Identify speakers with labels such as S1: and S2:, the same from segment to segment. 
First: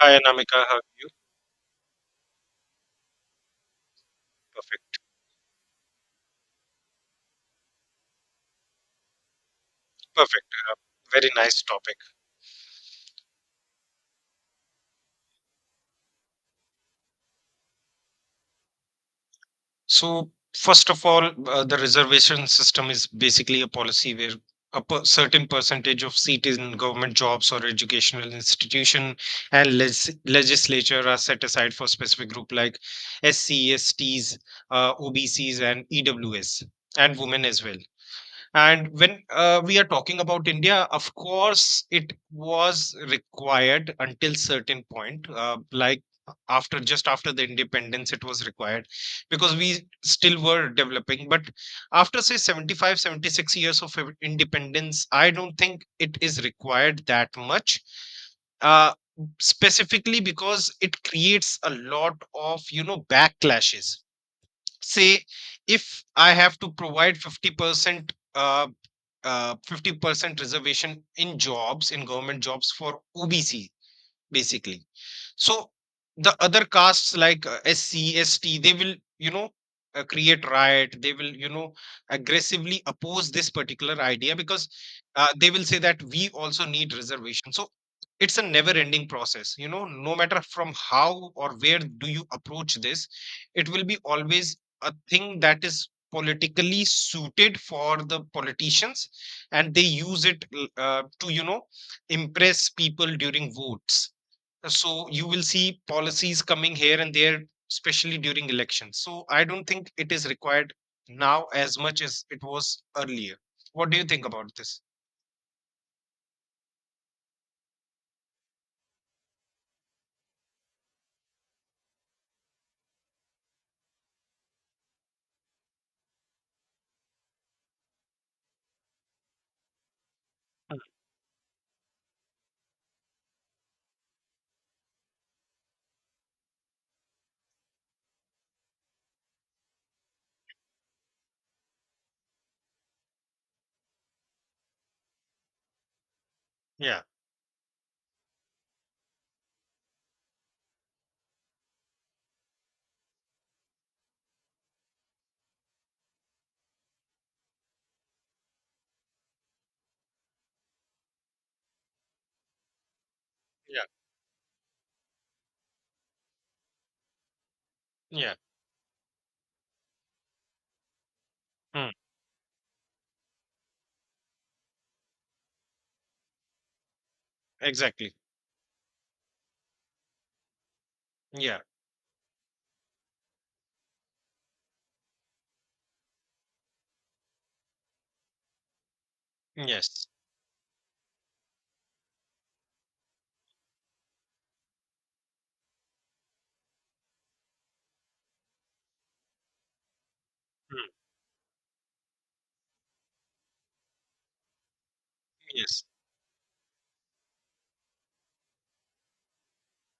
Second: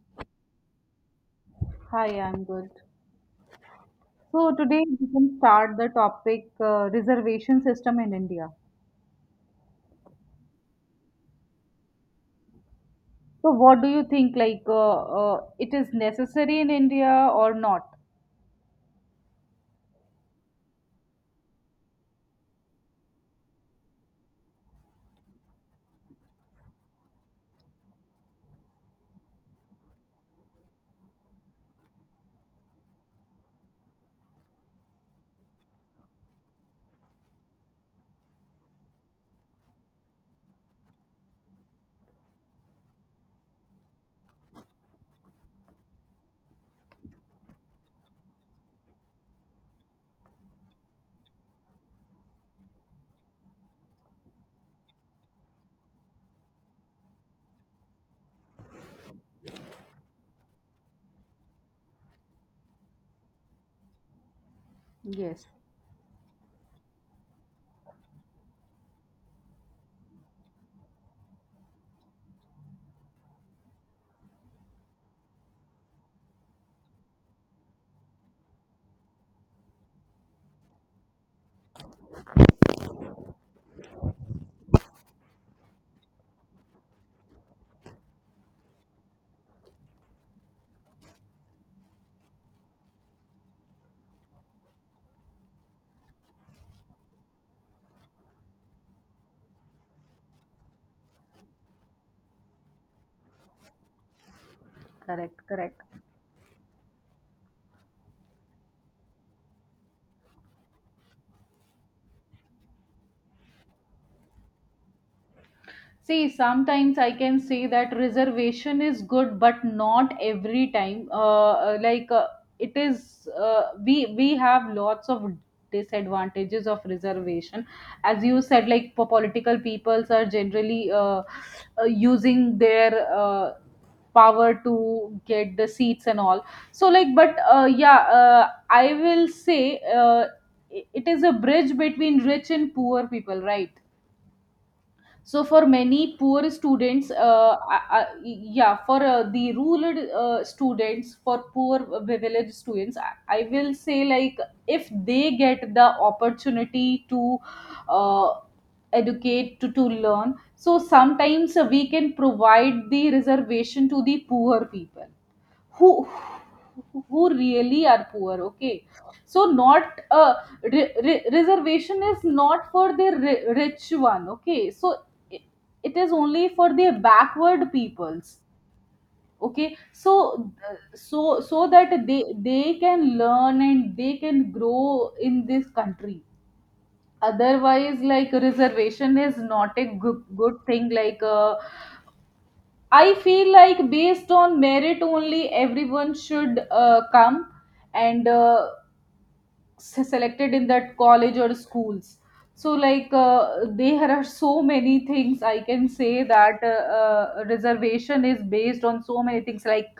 S1: Hi, Anamika. Hi.
S2: Hi, I'm good. So today
S1: Perfect.
S2: we can start the topic reservation system in India.
S1: Perfect. Very nice topic.
S2: So what do you think like it is necessary in India or not?
S1: So, first of all, the reservation system is basically a policy where certain percentage of seat in government jobs or educational institution and legislature are set aside for specific group like SCs, STs, OBCs, and EWS, and women as well. And when we are talking about India, of course, it was required until certain point, like after just after the independence, it was required because we still were developing. But after say 75, 76 years of independence, I don't think it is required that much. Uh, Specifically because it creates a lot of backlashes say
S2: Yes,
S1: if I have to provide 50% 50% reservation in jobs, in government jobs for obc basically. So the other castes like SC, ST, they will, you know, create riot. They will, you know, aggressively oppose this particular idea because they will say that we also need reservation. So it's a never-ending process. You know, no matter from how or where do you approach this, it will be always a thing that is politically suited for the politicians, and they use it to, you know, impress people during votes. So you
S2: correct,
S1: will see
S2: correct.
S1: policies coming here and there, especially during elections. So I don't think it is required now as much as it was earlier. What do you think about this?
S2: See, sometimes I can say that reservation is good, but not every time. It is, we have lots of disadvantages of reservation, as you said. Like political peoples are generally using their power to get the seats and all. So, like, but yeah, I will say it is a bridge between rich and poor people, right? So for many poor
S1: Yeah.
S2: students, yeah, for the rural students, for poor village students, I will say, like, if they get the opportunity to uh, educate, to learn. So sometimes we can provide the
S1: Yeah.
S2: reservation to the poor people who who really are
S1: Yeah.
S2: poor, okay? So not uh,
S1: Hmm.
S2: reservation is not for the rich one, okay? So it is only for the backward
S1: Exactly.
S2: peoples, okay? so uh, so
S1: Yeah.
S2: so that they can learn and they can grow in this country. Otherwise, like, reservation is not a
S1: Yes.
S2: good, good thing, I feel like based on merit only everyone should come and selected in
S1: Hmm.
S2: that college or schools. So, there are so many things I
S1: Yes.
S2: can say, that reservation is based on so many things. Like,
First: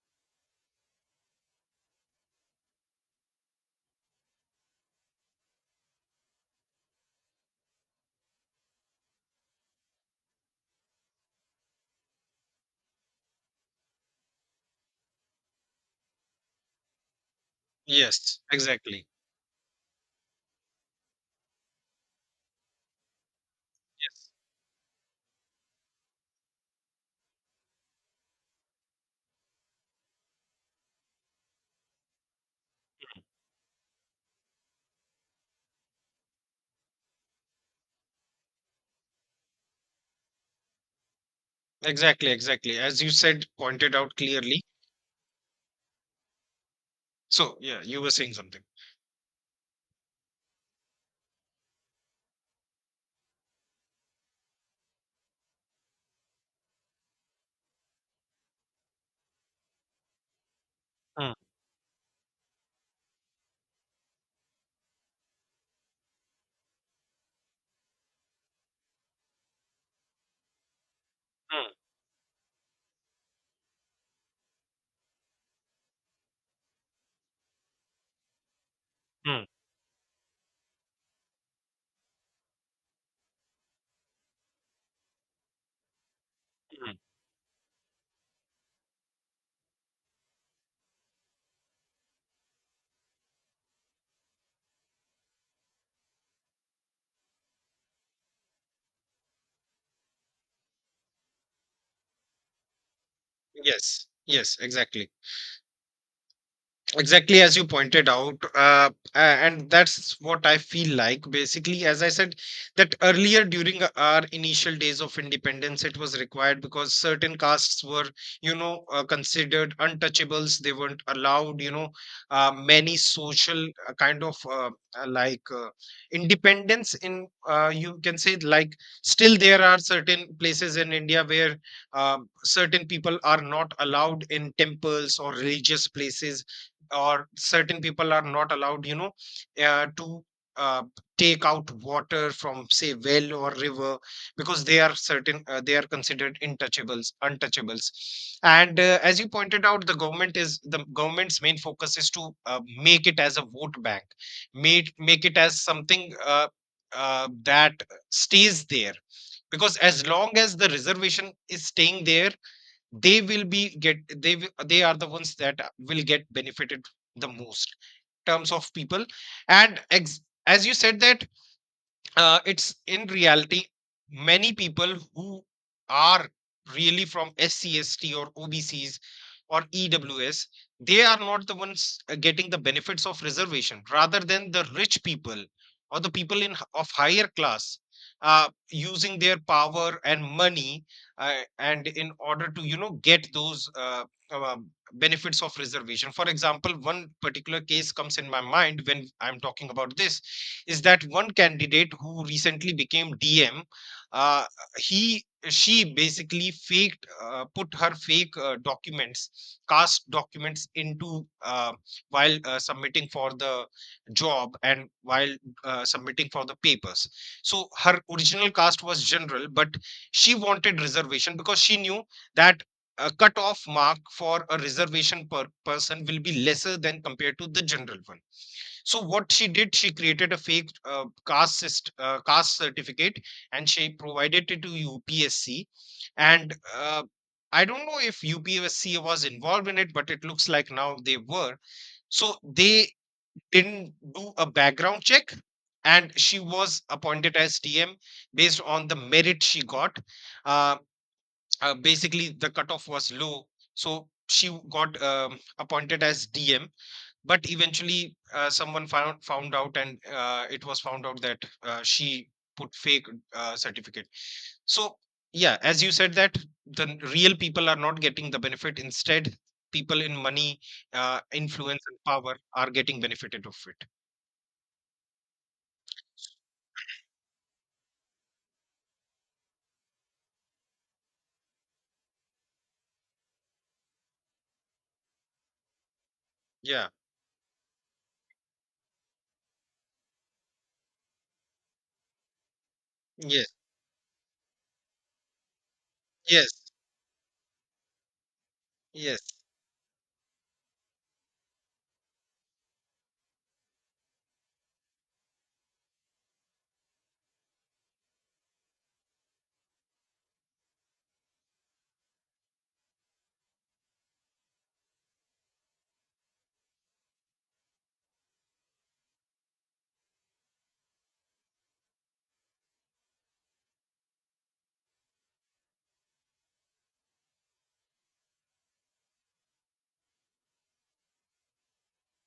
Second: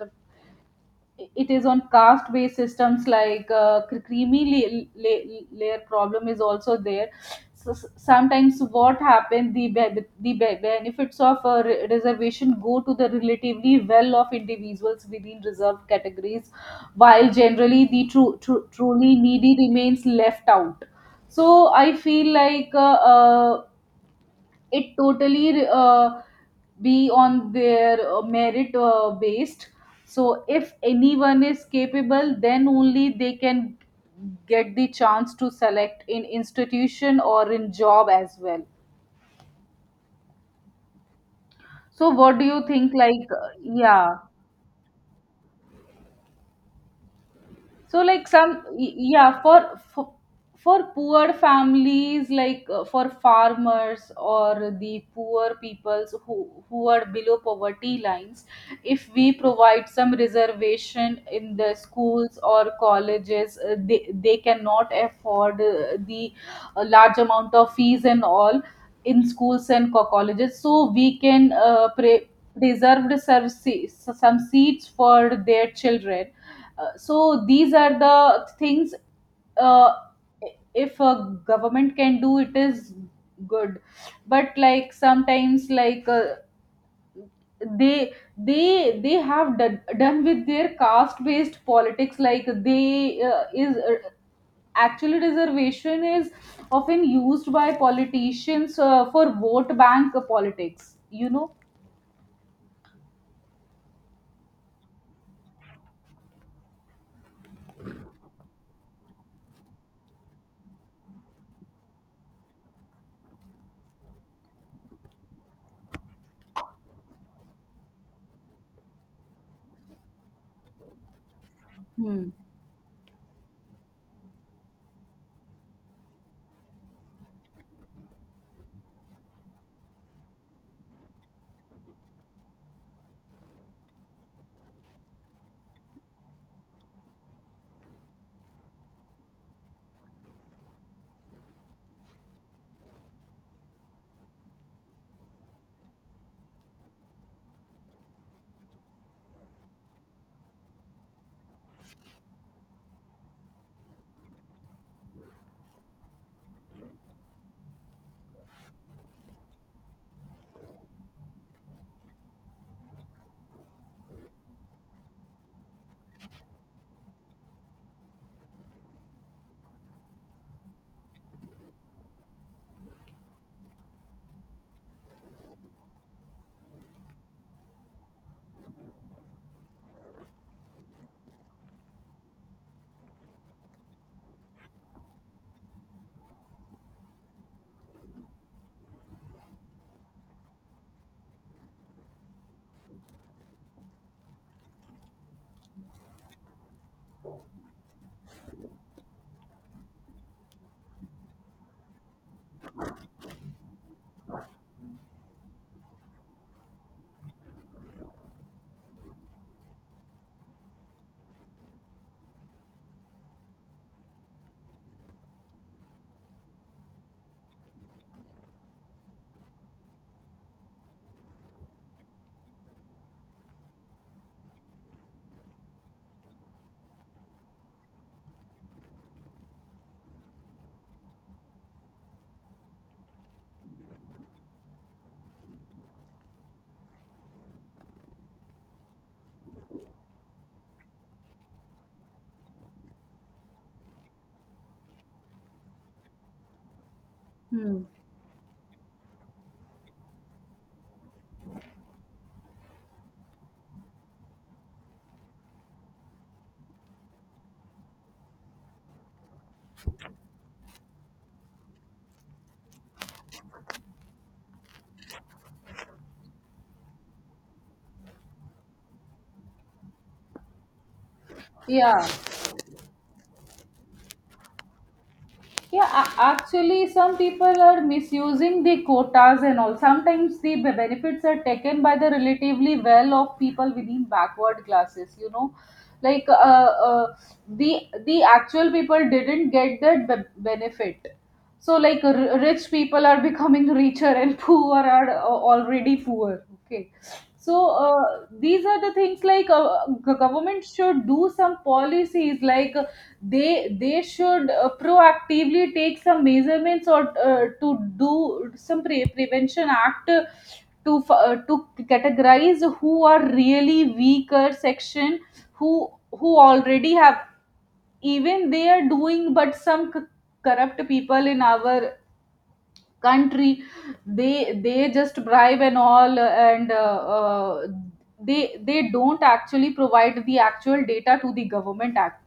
S2: it is on caste based systems, like creamy layer problem is also there. So, sometimes what happen, the benefits of a reservation go to the relatively well off individuals within reserved categories, while generally the true
S1: Yes, exactly.
S2: truly needy remains left out. So I feel like
S1: Yes.
S2: it totally be on their merit based. So if anyone is capable, then only they can get the chance to select in institution or in job as well. So
S1: Exactly,
S2: what do you
S1: exactly,
S2: think,
S1: as you
S2: like
S1: said,
S2: uh,
S1: pointed
S2: yeah.
S1: out clearly. So yeah, you
S2: So,
S1: were
S2: like,
S1: saying
S2: some
S1: something.
S2: y- yeah, for for poor families, like for farmers or the poor peoples who are below poverty lines, if we provide some reservation
S1: Hmm.
S2: in the schools or colleges, they cannot afford the large amount of fees and all in schools and colleges. So we can
S1: Hmm.
S2: preserve some seats for their children. So these are the things.
S1: Hmm.
S2: uh, if a government can do, it is good. But, like, sometimes,
S1: Hmm.
S2: they have done with their caste based politics. Like, they is actually reservation is often used by politicians, for vote bank politics, you know.
S1: Yes, yes, exactly. Exactly as you pointed out, a- and that's what I feel like. Basically, as I said, that earlier during our initial days of independence, it was required because certain castes were, you know, considered untouchables. They weren't allowed, you know,
S2: Hmm.
S1: many social kind of uh, like uh, independence. In you can say like still there are certain places in India where certain people are not allowed in temples or religious places, or certain people are not allowed, you know, to uh, take out water from say well or river, because they are certain they are considered intouchables, untouchables. And as you pointed out, the government's main focus is to make it as a vote bank, make it as something that stays there, because as long as the reservation is staying there, they are the ones that will get benefited the most in terms of people. And ex, as you said that it's in reality many people who are really from SCST or OBCs or EWS, they are not the ones getting the benefits of reservation, rather than the rich people or the people in of higher class using their power and money and in order to, you know, get those uh, benefits of reservation. For example, one particular case comes in my mind when I'm talking about this is that one candidate who recently became DM, uh, he she basically faked, put her fake documents, cast documents into while submitting for the job and while submitting for the papers. So her original cast was general, but she wanted reservation because she knew that a cutoff mark for a reservation per person will be lesser than compared to the general one. So what she did, she created a fake uh, caste certificate, and she provided it to UPSC. And I don't know if UPSC was involved in it, but it looks like now they were. So they didn't do a background check, and she was appointed as
S2: Hmm.
S1: TM based on the merit she got. Uh, Basically, the cutoff was low, so she got appointed as DM, but eventually someone found out, and it was found out that she put fake certificate. So yeah, as you said, that real people are not getting the benefit, instead people in money, influence and
S2: Yeah.
S1: power are getting benefited of it.
S2: Yeah, actually, some people are misusing the quotas and all. Sometimes benefits are taken by the relatively well off people within backward classes, you know. Like,
S1: Yeah.
S2: the actual people didn't get that benefit. So like, rich people are
S1: Yes.
S2: becoming richer and poor are already poor.
S1: Yes.
S2: Okay. So, these are the
S1: Yes,
S2: things, like government should do some policies, like they should proactively take some measurements or to do some prevention act, to categorize who are really weaker section, who who already have. Even they are doing, but some corrupt people in our country, they just bribe and all, and they don't actually provide the actual data to the government act.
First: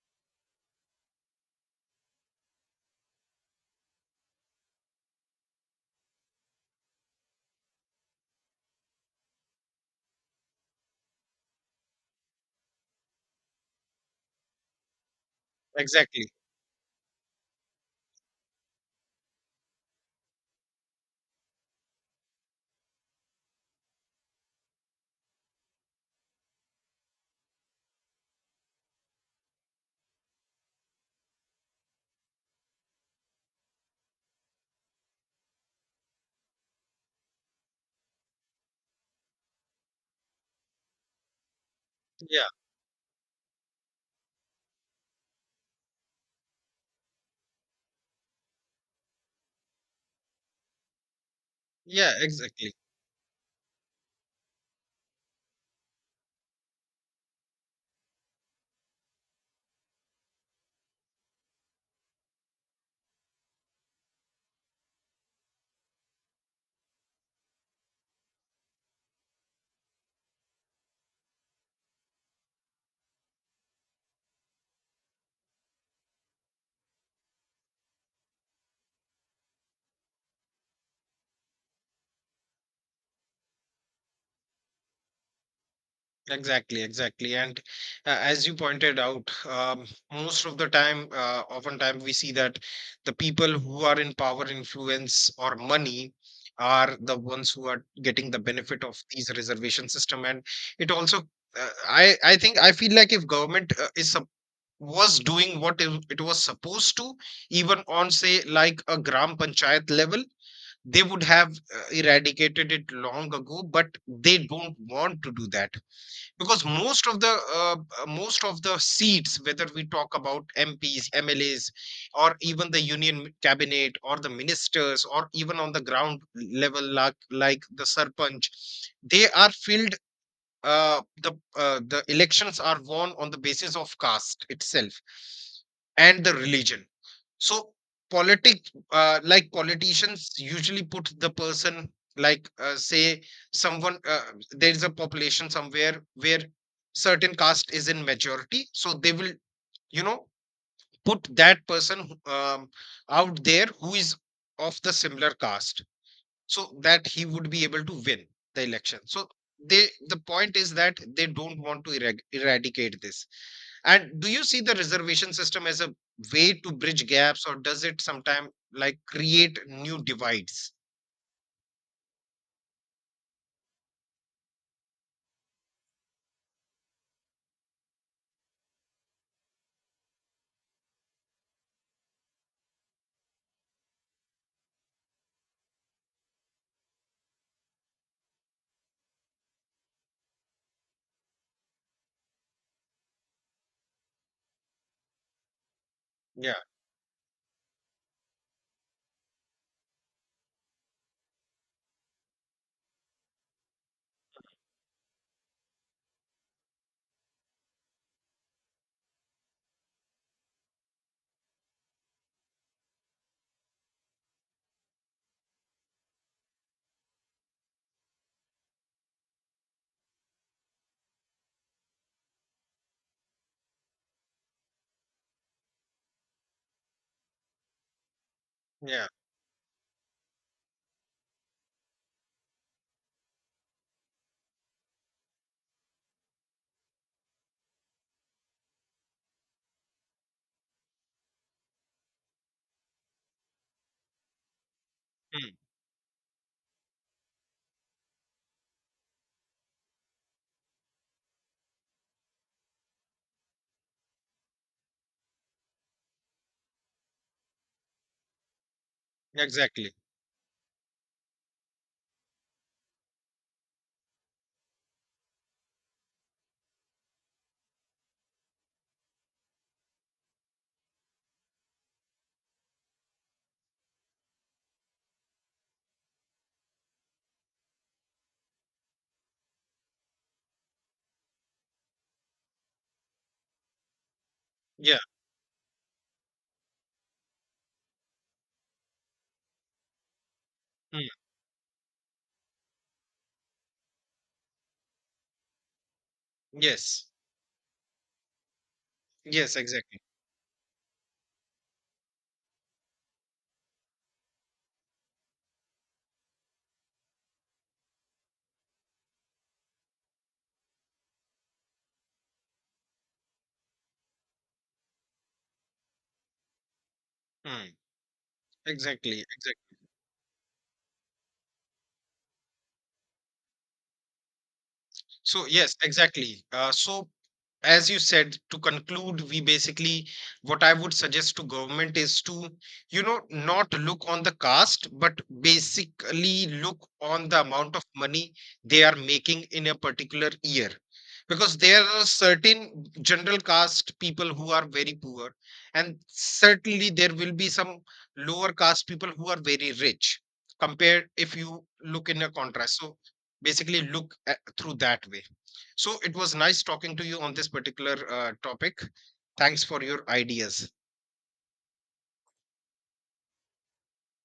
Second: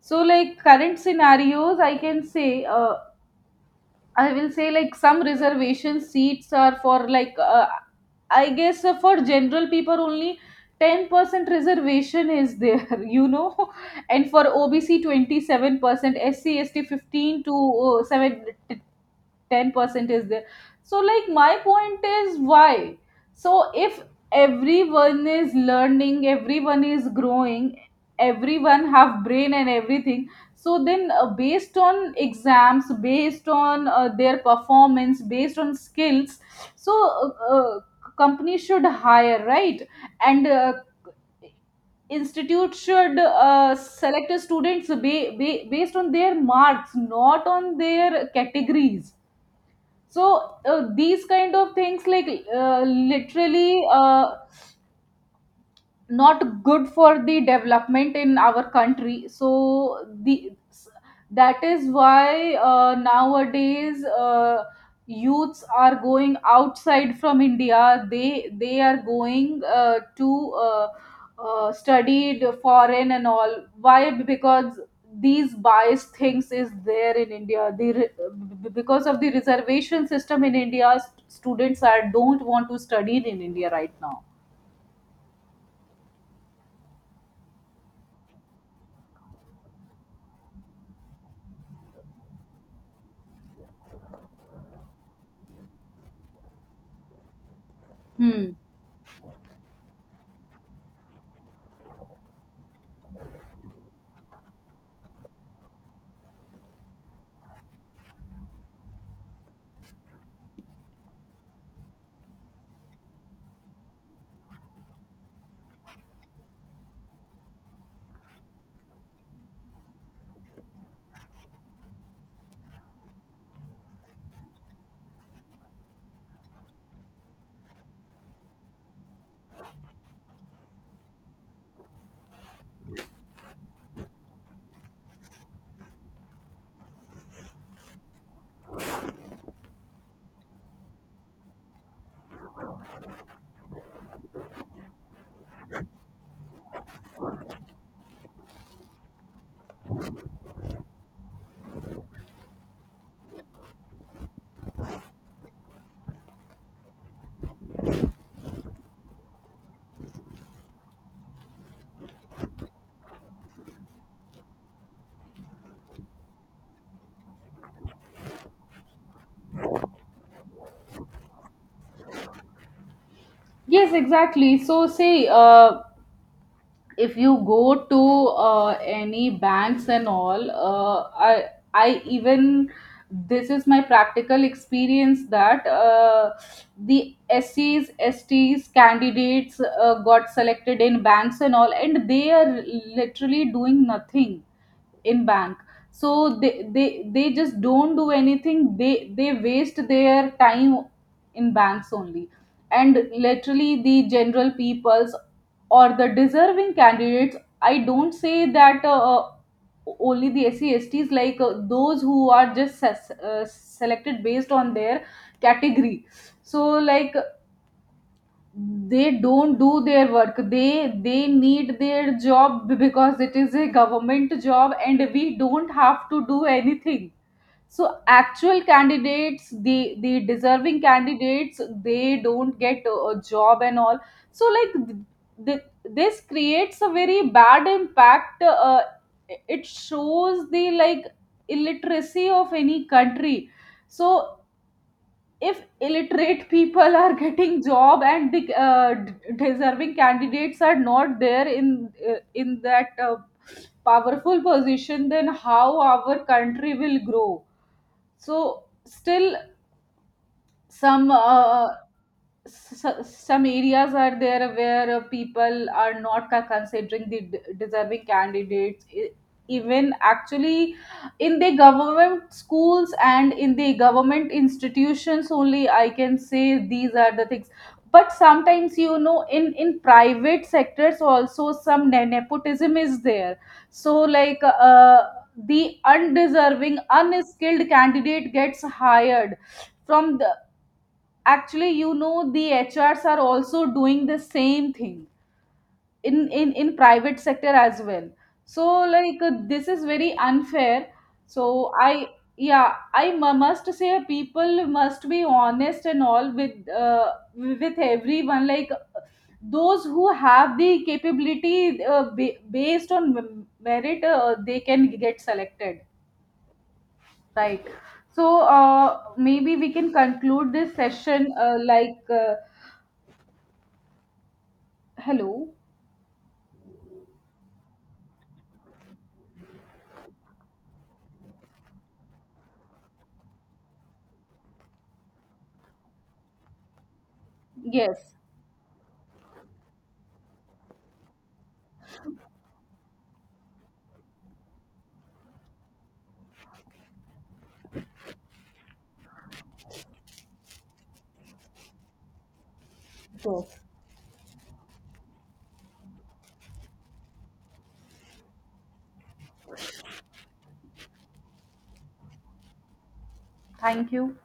S2: So, like, current scenarios I can say, I will say, like, some reservation seats are for, like, I guess, for general people only, 10% reservation is there, you know. And for OBC, 27%,
S1: exactly.
S2: SC ST, 15 to uh, 7, 10% is there. So, like, my point is, why, so if everyone is learning, everyone is growing, everyone have brain and everything, so then based on exams, based on their performance, based on skills. So, company should hire, right? And
S1: Yeah.
S2: institute should select the students based on their marks, not on their categories. So, these kind of things,
S1: Yeah,
S2: like,
S1: exactly.
S2: literally, not good for the development in our country. So the, that is why, nowadays, youths are going outside from India, they are going to study the foreign and all. Why? Because these biased things is there in India. Because of the reservation system in india, students are don't want to study in India right now.
S1: Exactly, exactly. And as you pointed out, most of the time, oftentimes we see that the people who are in power, influence, or money are the ones who are getting the
S2: Hmm.
S1: benefit of these reservation system. And it also, uh, I think I feel like if government was doing what it was supposed to, even on say like a gram panchayat level, they would have eradicated it long ago. But they don't want to do that because most of the seats, whether we talk about MPs, MLAs, or even the union cabinet or the ministers, or even on the ground level like the sarpanch, they are filled. uh, the the elections are won on the basis of caste itself and the religion. So politic, politicians usually put the person, like say someone there is a population somewhere where certain caste is in majority, so they will, you know, put that person out there who is of the similar caste, so that he would be able to win the election. So they, the point is that they don't want to eradicate this. And do you see the reservation system as a way to bridge gaps, or does it sometimes like create new divides?
S2: Yes, exactly. So, say, if you go to any banks and all, I even, this is my practical experience, that the SCs, STs candidates got selected in banks and all, and they are literally doing nothing in bank. So
S1: Yeah.
S2: they just don't do anything, they waste their time in banks only. And literally the general peoples or the deserving candidates, I don't say that only the SCSTs, like those who are just selected based on their category. So, like, they don't do their work, they need their job, because it is a government job and we don't have to do anything. So actual
S1: Yeah.
S2: candidates, the deserving candidates, they don't get a job and all. So like th- this creates a very bad impact. It shows the, like, illiteracy of any country. So
S1: Hmm.
S2: if illiterate people are getting job and the deserving candidates are not there in that powerful position, then how our country will grow? So still
S1: Exactly.
S2: some some areas are there where people are not considering the deserving candidates, even actually in the government schools and in the government institutions only, I can say these are the things. But sometimes, you know, in private sectors also some nepotism is there. So like
S1: Yeah.
S2: uh, the undeserving unskilled candidate gets hired from the,
S1: Hmm.
S2: actually, you know, the HRs are also doing the same thing in in
S1: Yes.
S2: private sector as well. So, like,
S1: Yes,
S2: this is
S1: exactly.
S2: very unfair. So I, yeah, I must say, people must be honest and all with everyone. Like those who have the capability, based on merit, they can get selected, right?
S1: Hmm.
S2: So,
S1: Exactly,
S2: maybe we
S1: exactly.
S2: can conclude this session,
S1: So
S2: hello?
S1: yes, exactly. So as you said, to conclude, we basically, what I would suggest to government is to, you know, not look on the caste, but basically look on the amount of
S2: Yes.
S1: money they are making in a particular year. Because there are certain general caste people who are very poor, and certainly there will be some lower caste people who are very rich, compared if you look in a contrast. So
S2: So,
S1: basically look through that way. So it was nice talking to you on this particular topic. Thanks for your ideas.
S2: thank you.